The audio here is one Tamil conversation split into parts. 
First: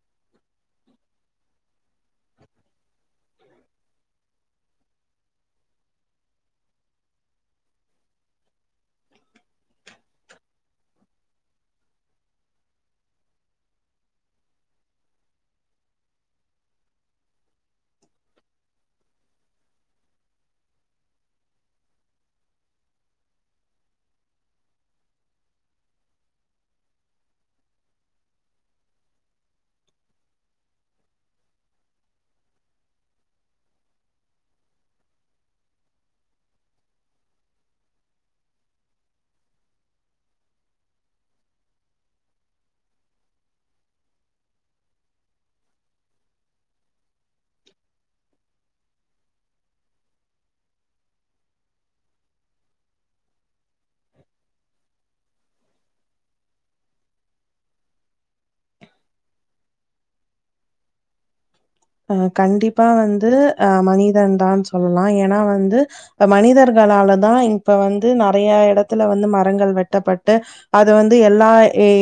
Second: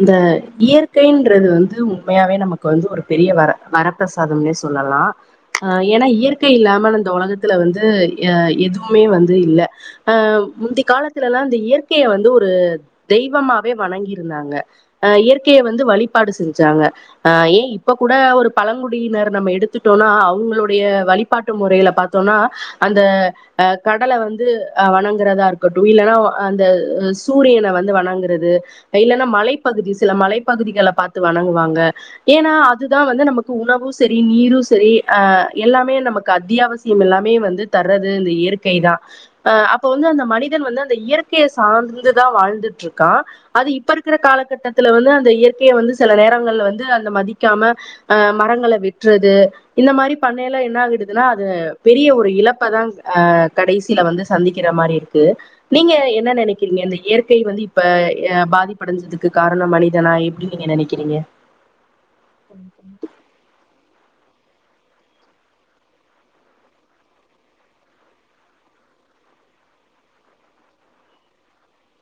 இந்த இயற்கைன்றது வந்து உண்மயாவே நமக்கு வந்து ஒரு பெரிய வர வரப்பிரசாத மிஸ் சொல்லாம் ஆ ஏன்னா இயற்கை இல்லாமல் இந்த உலகத்துல வந்து எதுவுமே வந்து இல்ல ஆ முந்தி காலத்துல்லா இந்த இயற்கைய வந்து ஒரு தெய்வமாவே வணங்கிருந்தாங்க இயற்கைய வந்து வழிபாடு செஞ்சாங்க ஆ ஏ இப்ப கூட ஒரு பழங்குடியினர் நம்ம எடுத்துட்டோம்னா அவுங்களுடைய வழிபாட்டு முறையில பாத்தோம்னா அந்த அ கடல வந்து அ வணங்குறதா இருக்கட்டு இல்லன்னா அந்த சூரியனை வந்து வணங்குறது இல்லன்னா மழை பகுதி சில மலைப்பகுதிகள பாத்து வணங்குவாங்க ஏன்னா அதுதான் வந்து நமக்கு உணவு சரி நீரு சரி அ எல்லாமே நமக்கு அத்தியாவசியம் எல்லாமே வந்து தர்றது இந்த இயற்கை தான் அஹ அப்ப வந்து அந்த மனிதன் வந்து அந்த இயற்கைய சார்ந்துதான் வாழ்ந்துற்று இருக்கான் அது இப்ப இருக்கிற கால கத்து வந்து அந்த இயற்கையை வந்து சில நேரங்கள்ல வந்து அந்த மதிக்காம அ மரங்கள வெட்றது இந்த மாரி பண்ணயல்லா என்ன ஆகடுதுன்னா அது பெரிய ஒரு இழப்பதான அ கடைசியில வந்து சந்திக்கிற மாரி இருக்கு நீங்க என்ன நினைக்கிறீங்க இந்த இயற்கை வந்து இப்ப பாதிப்படஞ்சதுக்கு இதுக்கு காரணமா மனிதனா எப்டினு நீங்க நெனக்கிறீங்க அ கண்டிப்பா வந்து அ மனிதன் தான்னு சொல்லா ஏன்னா வந்து மனிதர்களாலதான் இப்ப வந்து நெறையா இடத்துல வந்து மரங்கள் வெட்டப்பட்டு அது வந்து எல்லா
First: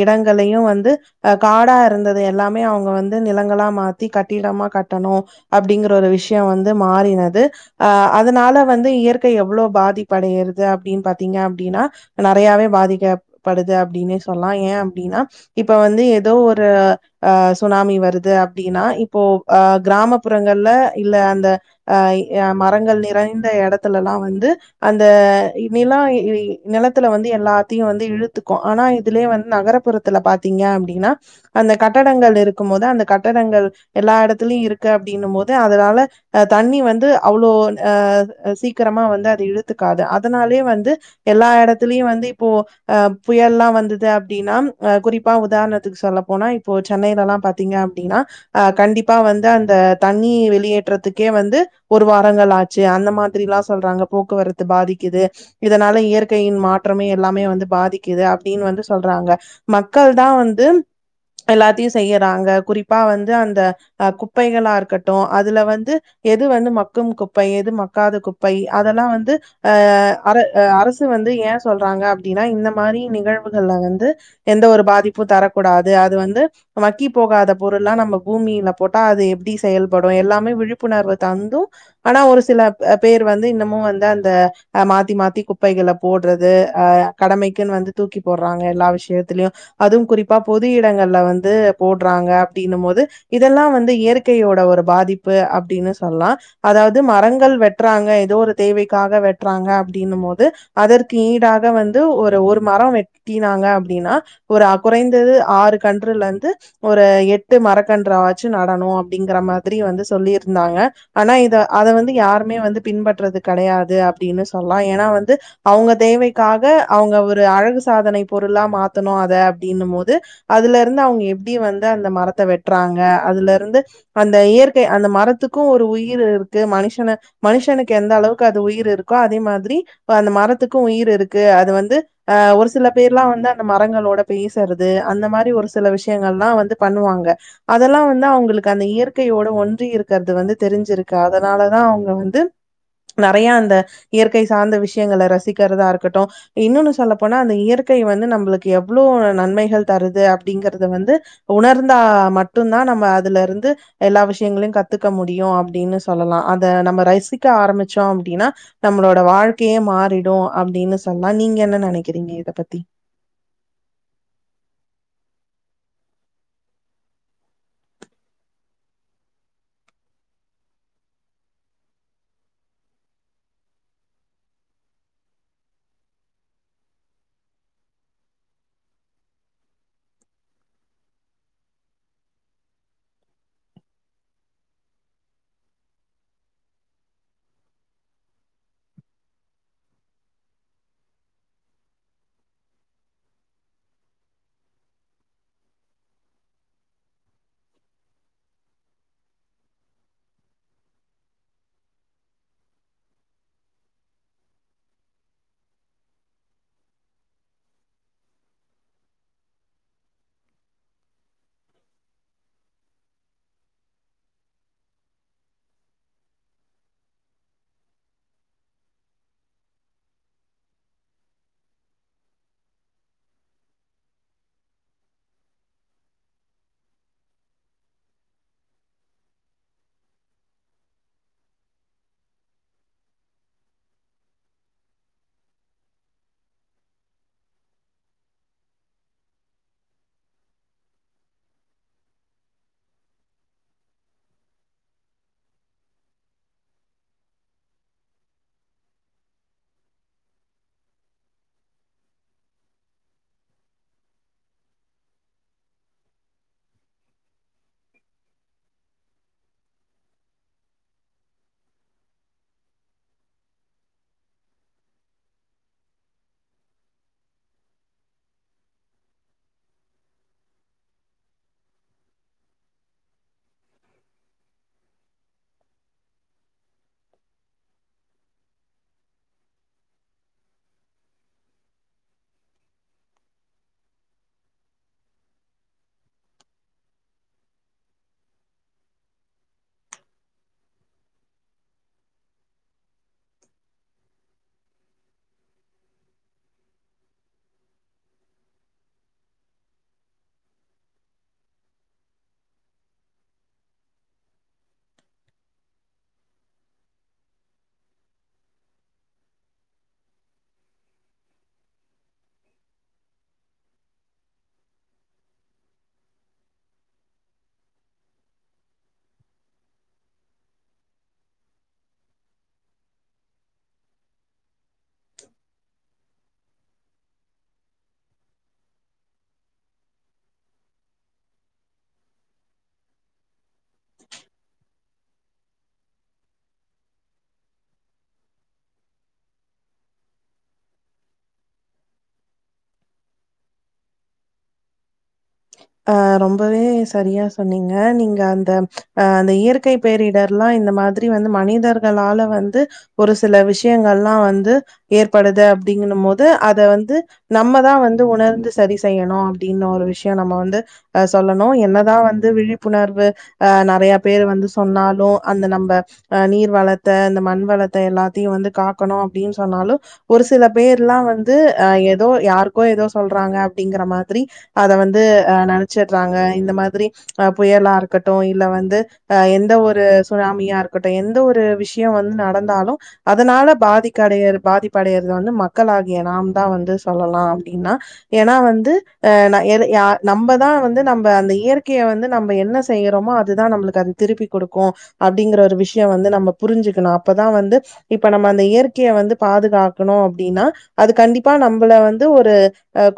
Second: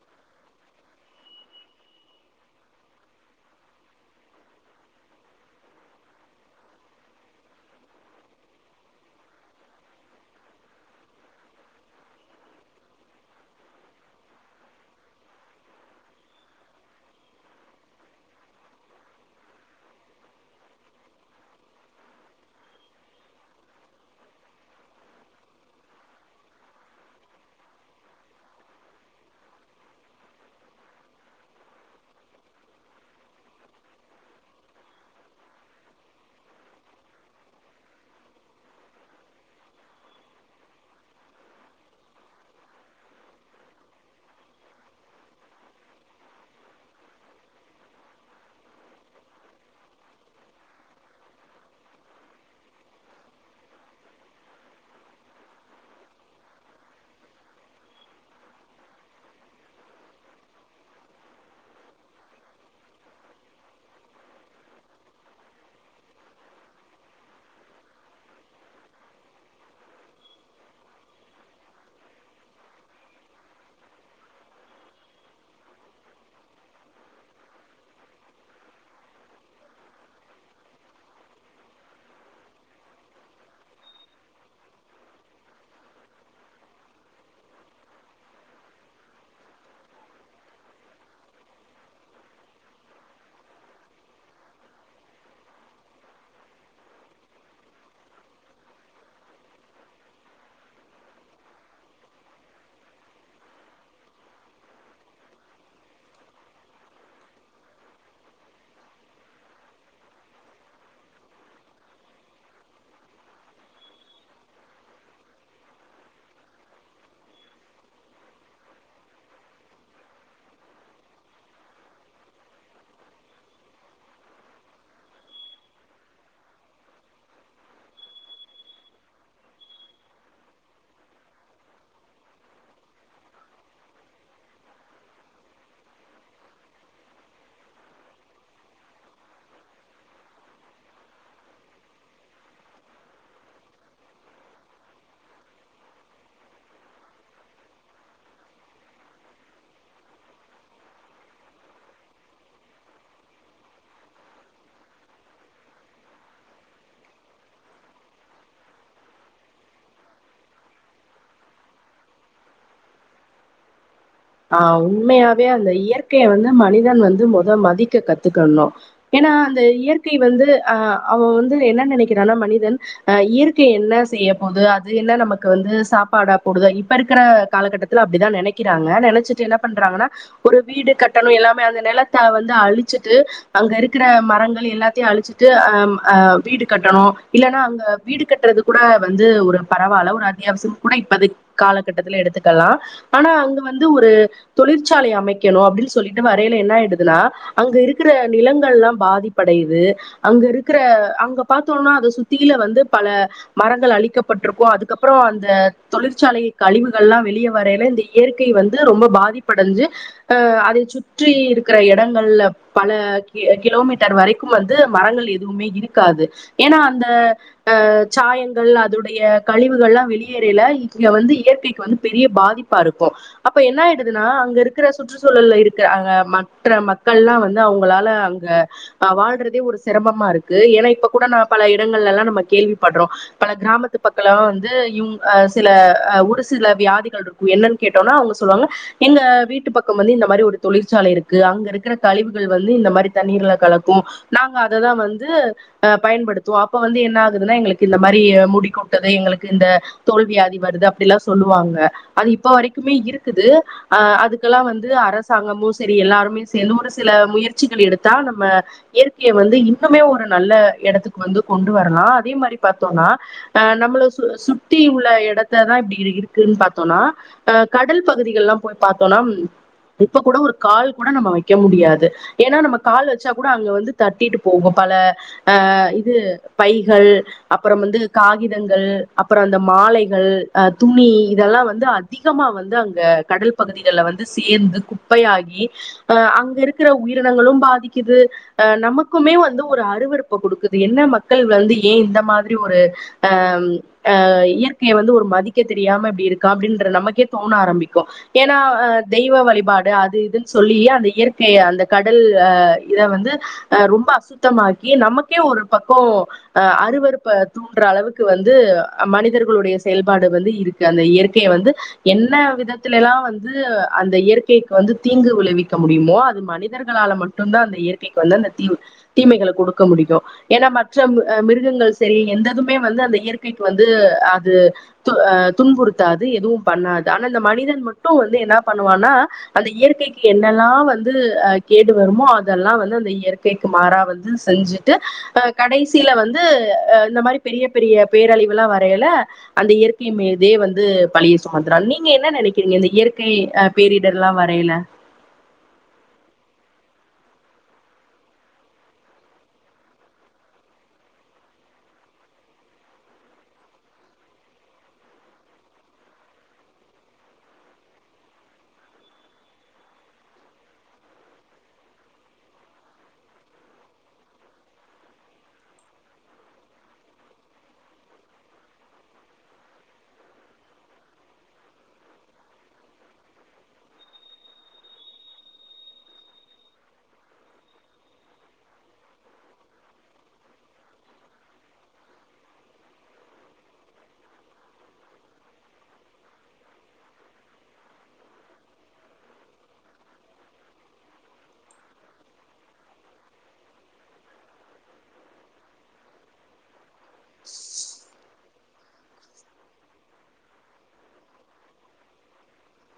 இடங்களையும் வந்து அ காடா இருந்தது எல்லாமே அவுங்க வந்து நிலங்களா மாத்தி கட்டிடமா கட்டணு அப்டிங்குற ஒரு விஷய வந்து மாறினது அ அதனால வந்து இயற்கை எவ்வளவு பாதிப்படைகிறது அப்பிடின் பாத்தீங்க அப்பிடின்னா நெறையாவே பாதிக்கப்படுது அப்பிடின்னே சொல்லலா ஏன் அப்பிடின்னா இப்ப வந்து ஏதோ ஒரு அ சுனாமி வருது அப்டின்னா இப்போ அ கிராமப்புறங்கள்ல இல்ல அந்த அஹ மரங்கள் நெறைந்த இடத்துலல்லா வந்து அந்த நில நிலத்துல வந்து எல்லாத்தையும் வந்து இழுத்துக்கும் ஆனா இதுலயே வந்து நகர்புறத்துல பாத்தீங்க அப்பிடின்னா அந்த கட்டடங்கள் இருக்கும் போது அந்த கட்டடங்கள் எல்லா இடத்து இதிலி இருக்க அப்படின்னு போது அதனால் தண்ணி வந்து அவ்ளோ அ சீக்கிரமா வந்து அது இழுத்துக்காது அதனாலே வந்து எல்லா இடத்துலயும் வந்து இப்போ அஹ புயல் எல்லா வந்தது அப்டின்னா குறிப்பா உதாரணத்துக்கு சொல்லப்போனா இப்போ சென்னையில எல்லா பாத்தீங்க அப்படின்னா ஹ கண்டிப் குறிப்பா வந்து அந்த தண்ணி வெளியேற்றதுக்கே வந்து ஒரு வாரங்கள் ஆச்சு அந்த மாரி எல்லா சொல்றாங்க போக்குவரத்து பாதிக்குது இதனால இயற்கையின் மாற்றமே எல்லாமே வந்து பாதிக்குது அப்டின்னு வந்து சொல்றாங்க மக்கள் தா வந்து எல்லாத்தையும் செய்யிறாங்க குறிப்பா வந்து அந்த அ குப்பைகளா இருக்கட்டும் அதுல வந்து எது வந்து மக்கும் குப்பை எது மக்காத குப்பை அதெல்லாம் வந்து அ அரசு வந்து ஏன் சொல்றாங்க அப்பிடின்னா இந்த மாரி நிகழ்வுகள்ல வந்து எந்த ஒரு பாதிப்பு தரக்கூடாது அது வந்து மக்கி போகாத பொருளா நம்ம பூமியில போட்டா அது எப்டி செயல்படும் எல்லாமே விழிப்புணர்வு தந்து ஆனா ஒரு சில பேர் வந்து இன்னமும் வந்து அந்த ஹ மாத்தி மாத்தி குப்பைகள போடுறது அ கடமைக்குன்னு வந்து தூக்கி போடுறாங்க எல்லா விஷயத்திலயும் அதுவும் குறிப்பா பொது இடங்கள்ல வந்து போடுறாங்க அப்பிடின்னு போது இதெல்லா வந்து இயற்கையோட ஒரு பாதிப்பு அப்பிடின்னு சொல்லா அதாவது மரங்கள் வெட்டுறாங்க எதோ ஒரு தேவைக்காக வெட்டுறாங்க அப்பிடின்னு போது அதற்கு ஈடாக வந்து ஒரு ஒரு மர வெட்டினாங்க அப்பிடின்னா ஒரு குறைந்தது ஆறு கன்றுல இருந்து ஒரு எட்டு மரக்கன்றா பஸ்டு நடனு அப்பிடிங்குற மாரி வந்து சொல்லிருந்தாங்க ஆனா இத அத வந்து யாருமே வந்து பின்பற்றது கெடையாது அப்பிடின்னு சொல்லாம் ஏன்னா வந்து அவுங்க தேவைக்காக அவுங்க ஒரு அழகு சாதன பொருளா மாத்தணு அத அப்பிடின்னும் போது அதுல இருந்து அவுங்க எப்பிடி வந்து அந்த மரத்த வெட்றாங்க அதுல இருந்து அந்த இயற்கை அந்த மரத்துக்கு ஒரு உயிர் இருக்கு மனுஷன மனுஷனுக்கு எந்த அளவுக்கு அது உயிர் இருக்கோ அதே மாரி அந்த மரத்துக்கு உயிர் இருக்கு அது வந்து அ ஒரு சில பேர்லா வந்து அந்த மரங்களோட பேசுறது அந்த மாரி ஒரு சில விஷயங்களெல்லா வந்து பண்ணுவாங்க அதெல்லா வந்து அவுங்களுக்கு அந்த இயற்கையோட ஒன்றி இருக்கிறது வந்து தெரிஞ்சிருக்கு அதனாலதா அவுங்க வந்து நெறைய அந்த இயற்கை சார்ந்த விஷயங்களை ரசிக்கிறதா இருக்கட்டு இன்னொன்னு சொல்லப்போனா அந்த இயற்கை வந்து நம்புளுக்கு எவ்வளோட நன்மைகள் தருது அப்பிடிங்கறத வந்து உணர்ந்தா மட் மட்டு தான் நம்ம அதுல இருந்து எல்லா விஷயங்களையும் கத்துக்க முடியு அப்பிடின்னு சொல்லாம் அத நம்ம ரசிக்க ஆரம்பிச்சோ அப்பிடின்னா நம்மளோட வாழ்க்கையே மாறிடு அப்பிடின்னு சொன்னா நீங்க என்ன நினைக்கிறீங்க இத பத்தி ஹ உண்மயாவே அந்த இயற்கைய வந்து மனிதன் வந்து மொத மதிக்க கத்துக்கணு ஏன்னா அந்த இயற்கை வந்து அ அவன் வந்து என்ன நினைக்கிறான்னா மனிதன் அ இயற்கை என்ன செய்ய போது அது என்ன நமக்கு வந்து சாப்பாடா போடுத இப்ப இருக்கிற காலகட்டத்துல அப்பிடிதா நெனைக்கிறாங்க நை என்னறாங்க ஒரு வீடு கட்டணும் எ நிலத்தை வ அழிச்சிட்டு அங்க இருக்கிற மரங்கள் எல்லாத்தீ இற வீடு கட்டணும் இல்லன்னா வீடு வந்து பரவில்ல அத்தியாவசியம் காலட்ட எடுத்துக்கலாம்னா வந்து ஒரு தொழிற்சாலை அமைக்கணும் அப்பிடின் சொல்லிட்டு வரையில என்ன ஆயிடுதுன்னா அங்க இருக்கிற நிலங்கள் எல்லா பாதிப்படையுது அங்க இருக்கிற அங்க பாத்தோமுனா அத சுத்தில வந்து பல மரங்கள் அழிக்கப்பட்டிருக்கு அதுக்கப்புறம் அந்த தொழிற்சாலை கழிவுகள் எல்லா வெளியே வரையில இந்த இயற்கை இ வந்து ரொம்ப பாதிப்படைஞ்சு அ அத சுற்றி இருக்கிற இடங்கள்ல பல கிலோமீட்டர் வரைக்கும் வந்து மரங்கள் எதுவுமே இருக்காது ஏன்னா அந்த அ சாயங்கள் அதனுடைய கழிவுகள் எல்லா வெளியேறல இங்க வந்து இயற்கைக்கு வந்து பெரிய பாதிப்பா இருக்கு அப்போ அப்ப என்ன ஆயிடுதுன்னா அங்க இருக்குற சுற்றுச்சூழல் இருக்கிற அங்க மற்ற மக்கள்லா வந்து அவுங்களால அங்க் வாழ்றதே ஒரு சிரமமா இருக்கு ஏன்னா இப்ப கூட ந பல இடங்கள்ல எல்லா நம்ம கேள்விப்படுறோம் பல கிராமத்து பக்கலெல்லா வந்து இ சில ஒரு சில வியாதிகள் இருக்கு என்னன் கேட்டோம்னா அவுங்க சொல்லுவாங்க எங்க வீட்டு பக்க வந்து இந்த மாரி ஒரு தொழிற்சாலை இருக்கு அங்க இருக்கிற கழிவுகள் வந்து இந்த மாரி தண்ணீர்ல கலக்கும் நாங்க அததான் வந்து ஹ பயன்படுத்துவோம் அப்ப வந்து என்ன ஆகுதுன்னா எங்களுக்கு இந்த மாரி முடிகொட்டுது எங்களுக்கு இந்த தோல்வியாதி வருது அப்பிடெலா சொல்லுவாங்க அது இப்ப வரைக்கு மே இருக்குது அ அதுக்கெல்லா வந்து அரசாங்கமு செரி எல்லாருமே சேர்ந்து ஒரு சில முயற்சிகள் எடுத்தா நம்ம இயற்கையை வந்து இன்னுமே ஒரு நல்ல இடத்துக்கு வந்து கொண்டு வரலாம் அதே மாரி பாத்தோம்னா அஹ நம்மள சு சுத்தி உள்ள இடத்ததா இப்டி இருக்குன்னு பாத்தோம்னா அ கடல் பகுதிகள் எல்லாம் போய் பாத்தோம்னா இப்ப கூட ஒரு கால் கூட நம்ம வைக்க முடியாது ஏன்னா நம்ம கால் வச்சா கூட அங்க வந்து தட்டிட்டு போவோம் பல ஆ இது பைகள் அப்பறம் வந்து காகிதங்கள் அப்புறம் அந்த மாலைகள் அ துணி இதெல்லாம் வந்து அதிகமா வந்து அங்க கடல் பகுதிகளல வந்து சேர்ந்து குப்பையாகி அஹ அங்க இருக்கிற உயிரினங்களு பாதிக்குது அஹ நமக்குமே வந்து ஒரு அருவறுப்ப கொடுக்குது என்ன மக்கள் வந்து ஏன் இந்த மாரி ஒரு அஹஹ இயற்கையை வந்து ஒரு மதிக்க தெரியாம எப்பிடி இருக்க அப்பிடின் நமக்கே தோணம் ஆரம்பிக்கு ஏன்னா தெய்வ வழிபாடு அது இதுன்னு சொல்லி அந்த இயற்கைய அந்த கடல் இத வந்து ரொம்ப அசுத்தமாக்கி நமக்கே ஒரு பக்கோ அறுவறுப்ப தூன்ற அளவுக்கு வந்து மனிதர்களுடைய செயல்பாடு வந்து இருக்கு அந்த இயற்கையை வந்து என்ன விதத்துல எல்லா வந்து அந்த இயற்கைக்கு வந்து தீங்கு விளைவிக்க முடியுமோ அது மனிதர்களால மட்டும்தா அந்த இயற்கைக்கு வந்து அந்த தீ தீமைகளை கொடுக்க முடியும் ஏன்னா மற்ற மிருகங்கள் சரி எந்ததுமே வந்து அந்த இயற்கைக்கு வந்து அது அ துன்புறுத்தாது எதுவும் பண்ணாது ஆனா இந்த மனிதன் மட்டும் வந்து என்ன பண்ணுவானா அந்த இயற்கைக்கு என்னெல்லாம் வந்து அ கேடு வருமோ அதெல்லாம் வந்து அந்த இயற்கைக்கு மாறா வந்து செஞ்சுட்டு அ கடைசியில வந்து இந்த மாரி பெரிய பெரிய பேரழிவுலாம் வரையல அந்த இயற்கை மீதே வந்து பழிய ம்ச நீங்க என்ன நினைக்கிறீங்க இந்த இயற்கை அ பேரிடர் எல்லா வரையில அ ரொம்பவே சரியா சொன்னீங்க நீங்க அந்த அ அந்த இயற்கை பேரிடர்ல்லா இந்த மாரி வந்து மனிதர்களால வந்து ஒரு சில விஷயங்கல்லா வந்து ஏற்படுது அப்பிடிங்கனு போது அத வந்து நம்மதா வந்து உணர்ந்து சதி செய்யணும் அப்பிடின்னு ஒரு விஷய நம்ம வந்து வந்து சொல்லணு என்னதா வந்து விழிப்புணர்வு அ நெறைய பேர் வந்து சொன்னாலு அந்த நம்ம அ நீர் வளத்த அந்த மண் வளத்த எல்லாத்தையு வந்து காக்கணு அப்பிடின்னு சொன்னாலு ஒரு சில பேர் எல்லா வந்து அ ஏதோ யாருக்கோ ஏதோ சொல்றாங்க அப்பிடிங்கிற மாதிரி அத வந்து நினைச்சடுறாங்க இந்த மாரி அ புயலா இருக்கட்டு இல்ல வந்து அஹ எந்த ஒரு சுனாமியா இருக்கட்டு எந்த ஒரு விஷய வந்து நடந்தாலு அதனால பாதிக்கடைய பாதிப்படையறது வந்து மக்களாகிய நாம் தான் வந்து சொல்லலா அப்பிடின்னா ஏன்னா வந்து அ யா நம்பதா வந்து நம்ப அந்த இயற்கைய வந்து நம்ப என்ன செய்யுறோமோ அதுதான் நம்மளுக்கு அது திருப்பி கொடுக்கு அப்பிடிங்கிற ஒரு விஷய வந்து நம்ப புரிஞ்சுக்கணு அப்பதா வந்து இப்ப நம்ப அந்த இயற்கைய வந்து பாதுகாக்கணு அப்பிடின்னா அது கண்டிப்பா நம்பள வந்து ஒரு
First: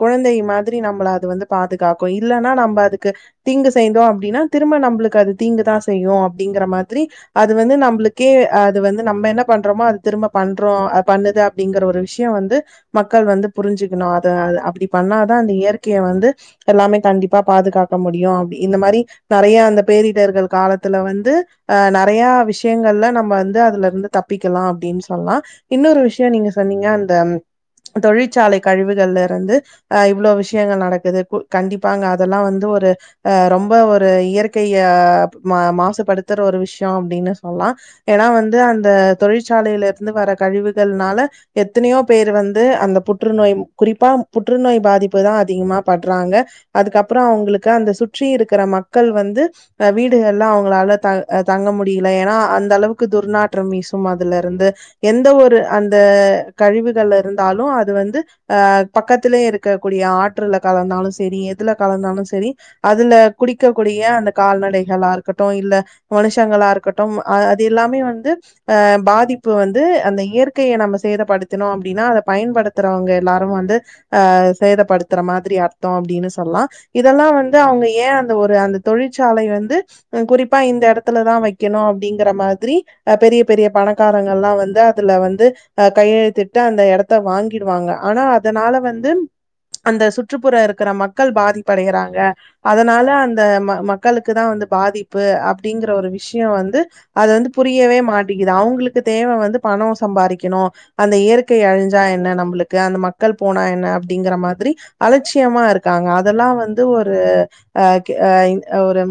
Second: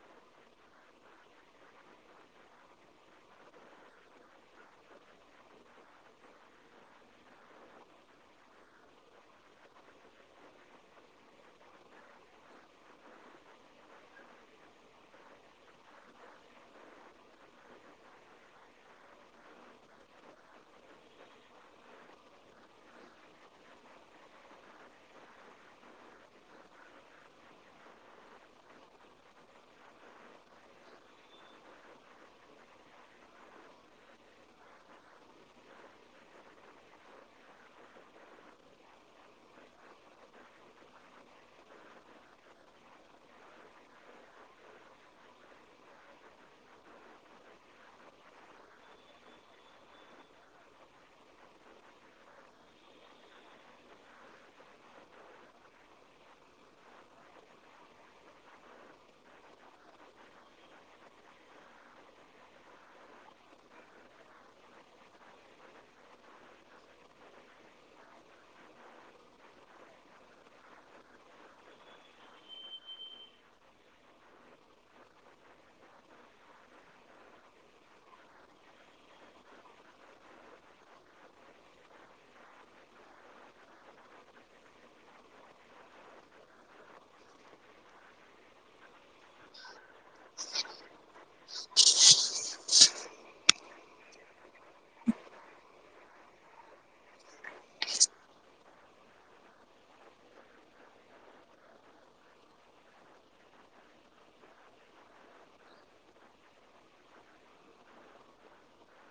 கெழந்தை மாதிரி நம்பள அது வந்து பாதுகா கா கோ இல்ன்னா நம்ம அதுக்கு தீங்கு செய்தோ அப்பிடின்னா திரும்ப நம்மளுக்கு அது தீங்குதா செய்யு அப்பிடிங்கிற மாரி அது வந்து நம்பளுக்கே அது வந்து நம்ப என்ன பண்றோமோ அது திரும்ப பண்றோம் பண்ணுது அப்பிடிங்குற ஒரு விஷயம் வந்து மக்கள் வந்து புரிஞ்சுக்கணு அத அப்டி பண்ணாதா அந்த இயற்கைய வந்து எல்லாமே கண்டிப்பா பாதுகாக்க முடியு அப்டி இந்த மாரி நெறைய அந்த பேரிடர்கள் காலத்துல வந்து அ நெறைய விஷயங்கள்ல நம்ம வந்து அதுல இருந்து தப்பிக்கலா அப்பிடின்னு சொல்லலா இன்னொரு விஷய நீங்க சொன்னீங்க அந்த தொழிற்சாலை கழிவுகள்ல இருந்து அ இவ்வளவு விஷயங்கள் நடக்குது கண்டிப்பாங்க அதெல்லாம் வந்து ஒரு அ ரொம்ப ஒரு இயற்கைய மா மாசுபடுத்துற ஒரு விஷயம் அப்பிடின்னு சொல்லலாம் ஏன்னா வந்து அந்த தொழிற்சாலையில இருந்து வர கழிவுகள்னால எத்தனையோ பேர் வந்து அந்த புற்றுநோய் குறிப்பா புற்றுநோய் பாதிப்பு தா அதிகமா பட்றாங்க அதுக்கப்புறம் அவங்களுக்கு அந்த சுற்றி இருக்கிற மக்கள் வந்து அ வீடுகள்ல அவுங்களால த் தங்க முடியல ஏன்னா அந்த அளவுக்கு துர்நாற்ற வீசு அதுல இருந்து எந்த ஒரு அந்த கழிவுகள் இருந்தாலும் அது வந்து அ பக்கத்திலயே இருக்கக்கூடிய ஆற்றுல கலந்தாலு சரி செரி எதுல கலந்தாலு செரி அதுல குடிக்கக்க கூடிய அந்த கால்நடைகளா இருக்கட்டு இல்ல மனுஷங்களா இருக்கட்டும் அ அது எல்லாமே வந்து அ பாதிப்பு வந்து அந்த இயற்கைய நம்ம சேதப்படுத்தினோ அப்பிடின்னா அத பயன்படுத்துறவங்க எல்லாரு வந்து அஹ சேதப்படுத்துற மாரி அப்படின்னு சொல்லா இதெல்லாம் வந்து அவங்க ஏன் அந்த ஒரு அந்த தொழிற்சாலை வந்து குறிப்பா இந்த இடத்துலதான் வைக்கணும் அப்படிங்கிற மாதிரிஹ பெரிய பெரிய பணக்காரங்கள் எல்லாம் வந்து அதுல வந்து அஹ் கையெழுத்தட்டு அந்த இடத்த வாங்கிடுவாங்க ஆனா அதனால வந்து அது அந்த சுற்றுப்புற இருக்க மக்கள் பாதிப்படைகிறாங்க அதனால அந்த மக்களுக்கு தான் வந்து பாதிப்பு அப்படிங்கிற ஒரு விஷயோ வந்து அதவது வந்து புரியவே மாட்டங்கிது அவங்களுக்கு தேவ வந்து பணம் சம்பாதிக்கணும் அந்த இயற்கை அழிஞ்சா என்ன நம்மளுக்கு அந்த மக்கள் போனா என்ன அப்படிங்கிற மாதிரி அலச்சி யம இருக்காங்க அதெல்லா வந்து ஒரு அஹ ஒரு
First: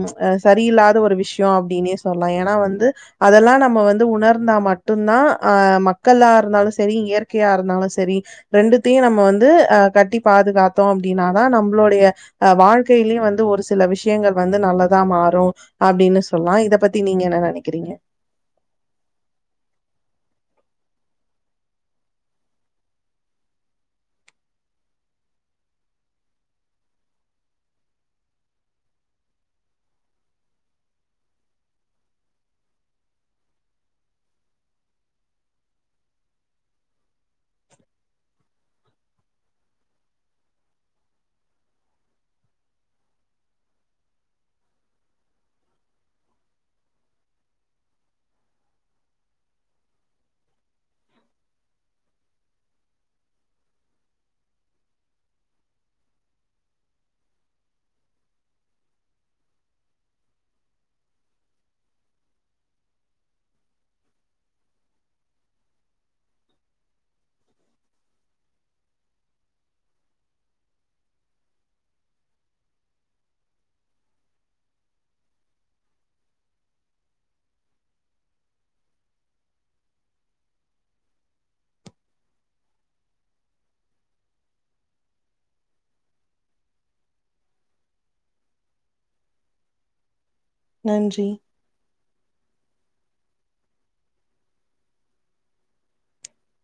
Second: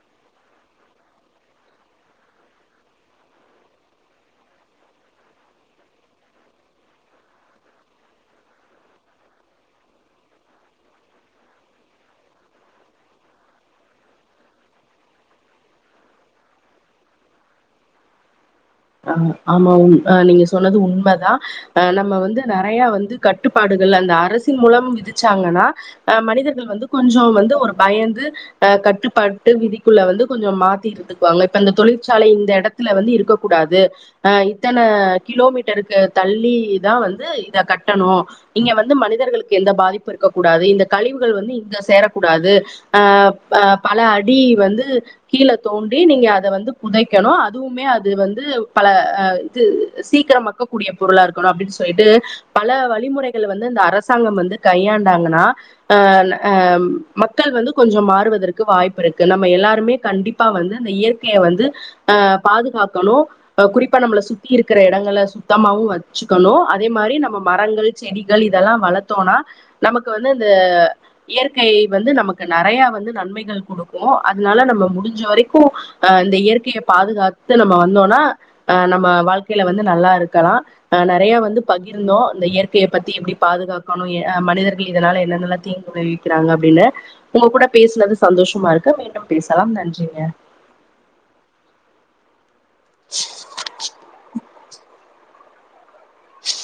சரியில்லாத ஒரு விஷயோஅப்படினே சொல்லலாம் ஏன்னா வந்து அதெல்லாம் நம்ம வந்து உணர்ந்தா மட்டும்தா தான் அஹ் மக்களா இருந்தாலும் சரி இயற்கையா இருந்தாலும் சரி ரெண்டுத்தையும் நம்ம வந்து அஹ் கட்டி பாதுகாத்தோம் அப்படின்னாதான் நம்மளோடைய அஹ் வாழ்க்கையிலயும் வந்து ஒரு சில விஷயங்கள் வந்து நல்லதா மாறும் அப்படின்னு சொல்லலாம் இத பத்தி நீங்க என்ன நினைக்கிறீங்க ஹ் ஆமா உண் ஆஹ் நீங்க சொன்னது உண்மைதான் அஹ் நம்ம வந்து நிறைய வந்து கட்டுப்பாடுகள் அந்த அரசின் மூலம் விதிச்சாங்கன்னா அஹ் மனிதர்கள் வந்து கொஞ்சம் வந்து ஒரு பயந்து அஹ் கட்டுப்பாட்டு விதிக்குள்ள வந்து கொஞ்சம் மாத்தி இருந்துக்குவாங்க இப்ப அந்த தொழிற்சாலை இந்த இடத்துல வந்து இருக்க இத்தனை கிலோமீட்டருக்கு தள்ளி தான் வந்து இத கட்டணும் இங்க வந்து மனிதர்களுக்கு எந்த பாதிப்பு இருக்கக்க கூடாது இந்த கழிவுகள் வந்து இங்க சேரக்கூடாது அஹ்ஹ பல அடி வந்து கீழே தோண்டி நீங்க அத வந்து புதைக்கணும் அதுவுமே அது வந்து பலஹ இது சீக்கிரமாக்கக்கூடிய பொருளா இருக்கணும் அப்படின்னு சொல்லிட்டு பல வலிமுறைகள் வந்து இந்த அரசாங்கம் வந்து கையாண்டாங்கன்னா அஹ்ஹ் மக்கள் வந்து கொஞ்சம் மாறுவதற்கு வாய்ப்பு இருக்கு நம்ம எல்லாருமே கண்டிப்பா வந்து அ இயற்கையை வந்து அஹ் பாதுகாக்கணும் குறிப்பா நம்மளை சுத்தி இருக்கிற இடங்களை சுத்தமாவும் வச்சுக்கணும் அதே மாதிரி நம்ம மரங்கள் செடிகள் இதெல்லாம் வளர்த்தோம்னா நமக்கு வந்து இந்த இயற்கை வந்து நமக்கு நிறைய வந்து நன்மைகள் கொடுக்கும் அதனால நம்ம முடிஞ்ச வரைக்கும் அஹ் இந்த இயற்கையை பாதுகாத்து நம்ம வந்தோனா அஹ் நம்ம வாழ்க்கையில வந்து நல்லா இருக்கலாம் அஹ் நிறைய வந்து பகிர்ந்தோம் இந்த இயற்கைய பத்தி எப்படி பாதுகாக்கணும்ஹ் மனிதர்கள் இதனால என்னன்னல்லா தீங்கு விளைவிக்கிறாங்க அப்படின்னு உங்க கூட பேசுினது சந்தோஷமா இருக்கு மீண்டும் பேசலாம் நன்றிங்க நன்றி செல்ல ச்சு